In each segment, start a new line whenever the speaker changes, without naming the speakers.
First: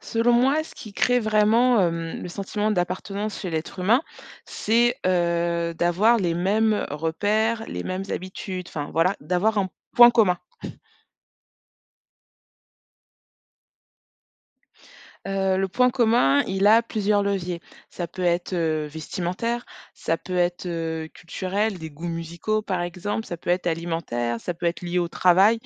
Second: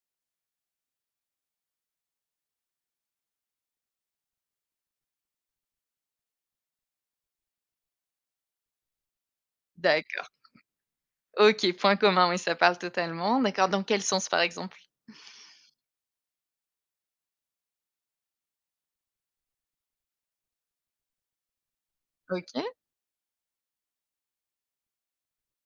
Selon moi, ce qui crée vraiment, hem, le sentiment d'appartenance chez l'être humain. C'est, heu, d'avoir les mêmes repères, les mêmes habitudes, enfin voilà. D'avoir un point
D'accord.
commun.
OK, point commun oui ça parle totalement, d'accord dans quel sens par exemple?
Heu, le point commun, il a plusieurs leviers. Ça peut être, heu, vestimentaire. Ça peut être, heu, culturel, des goûts musicaux
OK.
par exemple, ça peut être alimentaire, ça peut être lié au travail.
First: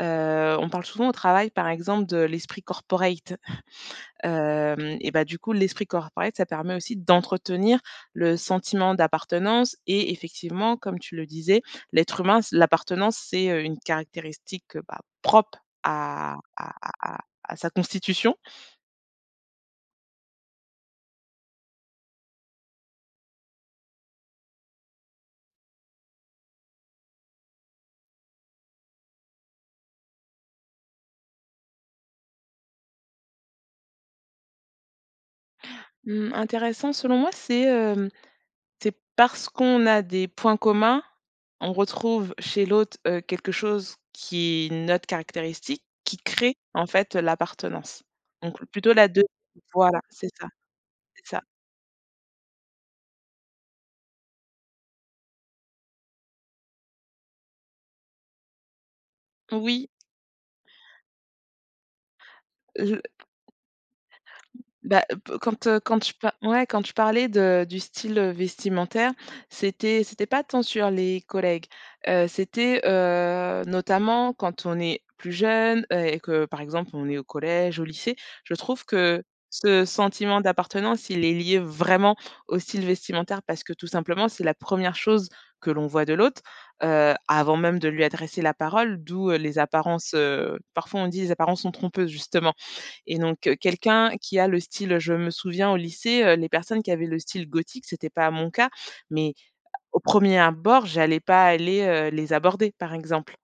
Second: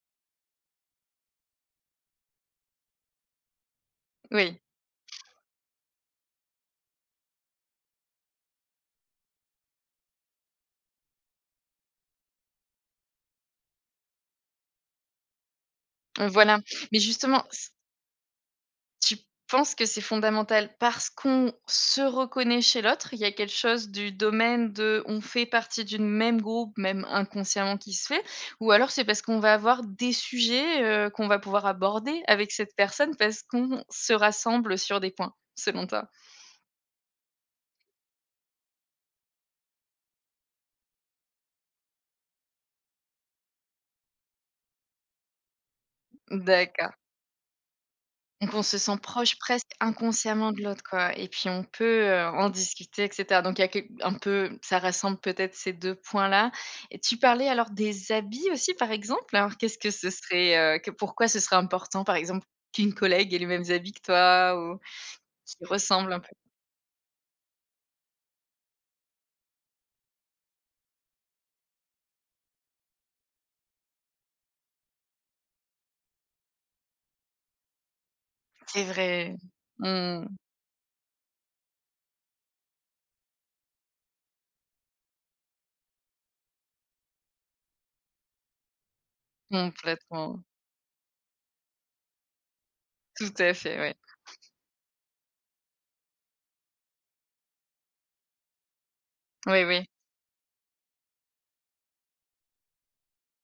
Heu, on parle souvent au travail par exemple de l'esprit corporate.
Oui.
Hem, et bah du coup l'esprit corporate ça permet aussi d'entretenir le sentiment d'appartenance et effectivement comme tu le disais: «L'être humain, c l'appartenance c'est, heu, une caractéristique, heu, bah, propre
Heu,
à
voilà,
à
mais
à à
justement
à
s
sa constitution».
Tu penses que c'est fondamental parce qu'on se reconnaît chez l'autre? Il y a quelque chose du domaine de, on fait partie d'une même groupe même inconsciemment qui se fait, ou alors c'est parce qu'on va avoir des sujets, heu, qu'on va pouvoir aborder avec cette personne parce qu'on se rassemble sur des points selon toi?
Mmh, intéressant selon moi c'est, hem, c'est parce qu'on a des points communs. On retrouve chez l'autre, heu, quelque chose qui est notre caractéristique, qui crée en
D'accord.
fait, heu, l'appartenance,
Donc on
donc
se
plutôt
sent
la 2,
proche presque
voilà c'est ça,
inconsciemment de l'autre quoi,
c'est
et puis
ça.
on peut, heu, en discuter et cetera, donc il y a quelque un peu ça rassemble peut-être ces 2 points là, et tu parlais alors des habits aussi par exemple. Alors qu'est-ce
Oui.
que ce serait, heu que pourquoi ce serait important par exemple qu'une
Le
collègue ait les mêmes habits que toi ou
Bah, heu, pe quand,
qu'ils
heu, quand tu
ressemblent un peu?
pa ouais quand tu parlais de du style, heu, vestimentaire. C'était c'était pas tant sur les collègues. Heu, c'était, heu, notamment quand on est plus jeune, heu, et que par exemple on est au collège, au lycée, je trouve
C'est
que
vrai,
ce
mmh.
sentiment d'appartenance, il est lié vraiment au style vestimentaire parce que tout simplement c'est la 1re chose que l'on voit de l'autre. Heu, avant même de lui adresser la parole, d'où, heu, les apparences,
Complètement.
heu, parfois on dit: «les apparences sont trompeuses» justement, et
Tout
donc
à
heu,
fait, ouais.
quelqu'un qui a le style heu, je me souviens au lycée, heu, les personnes qui avaient le style gothique, c'était pas mon cas, mais
Oui, oui.
au 1er abord, j'allais pas aller, heu, les aborder par exemple.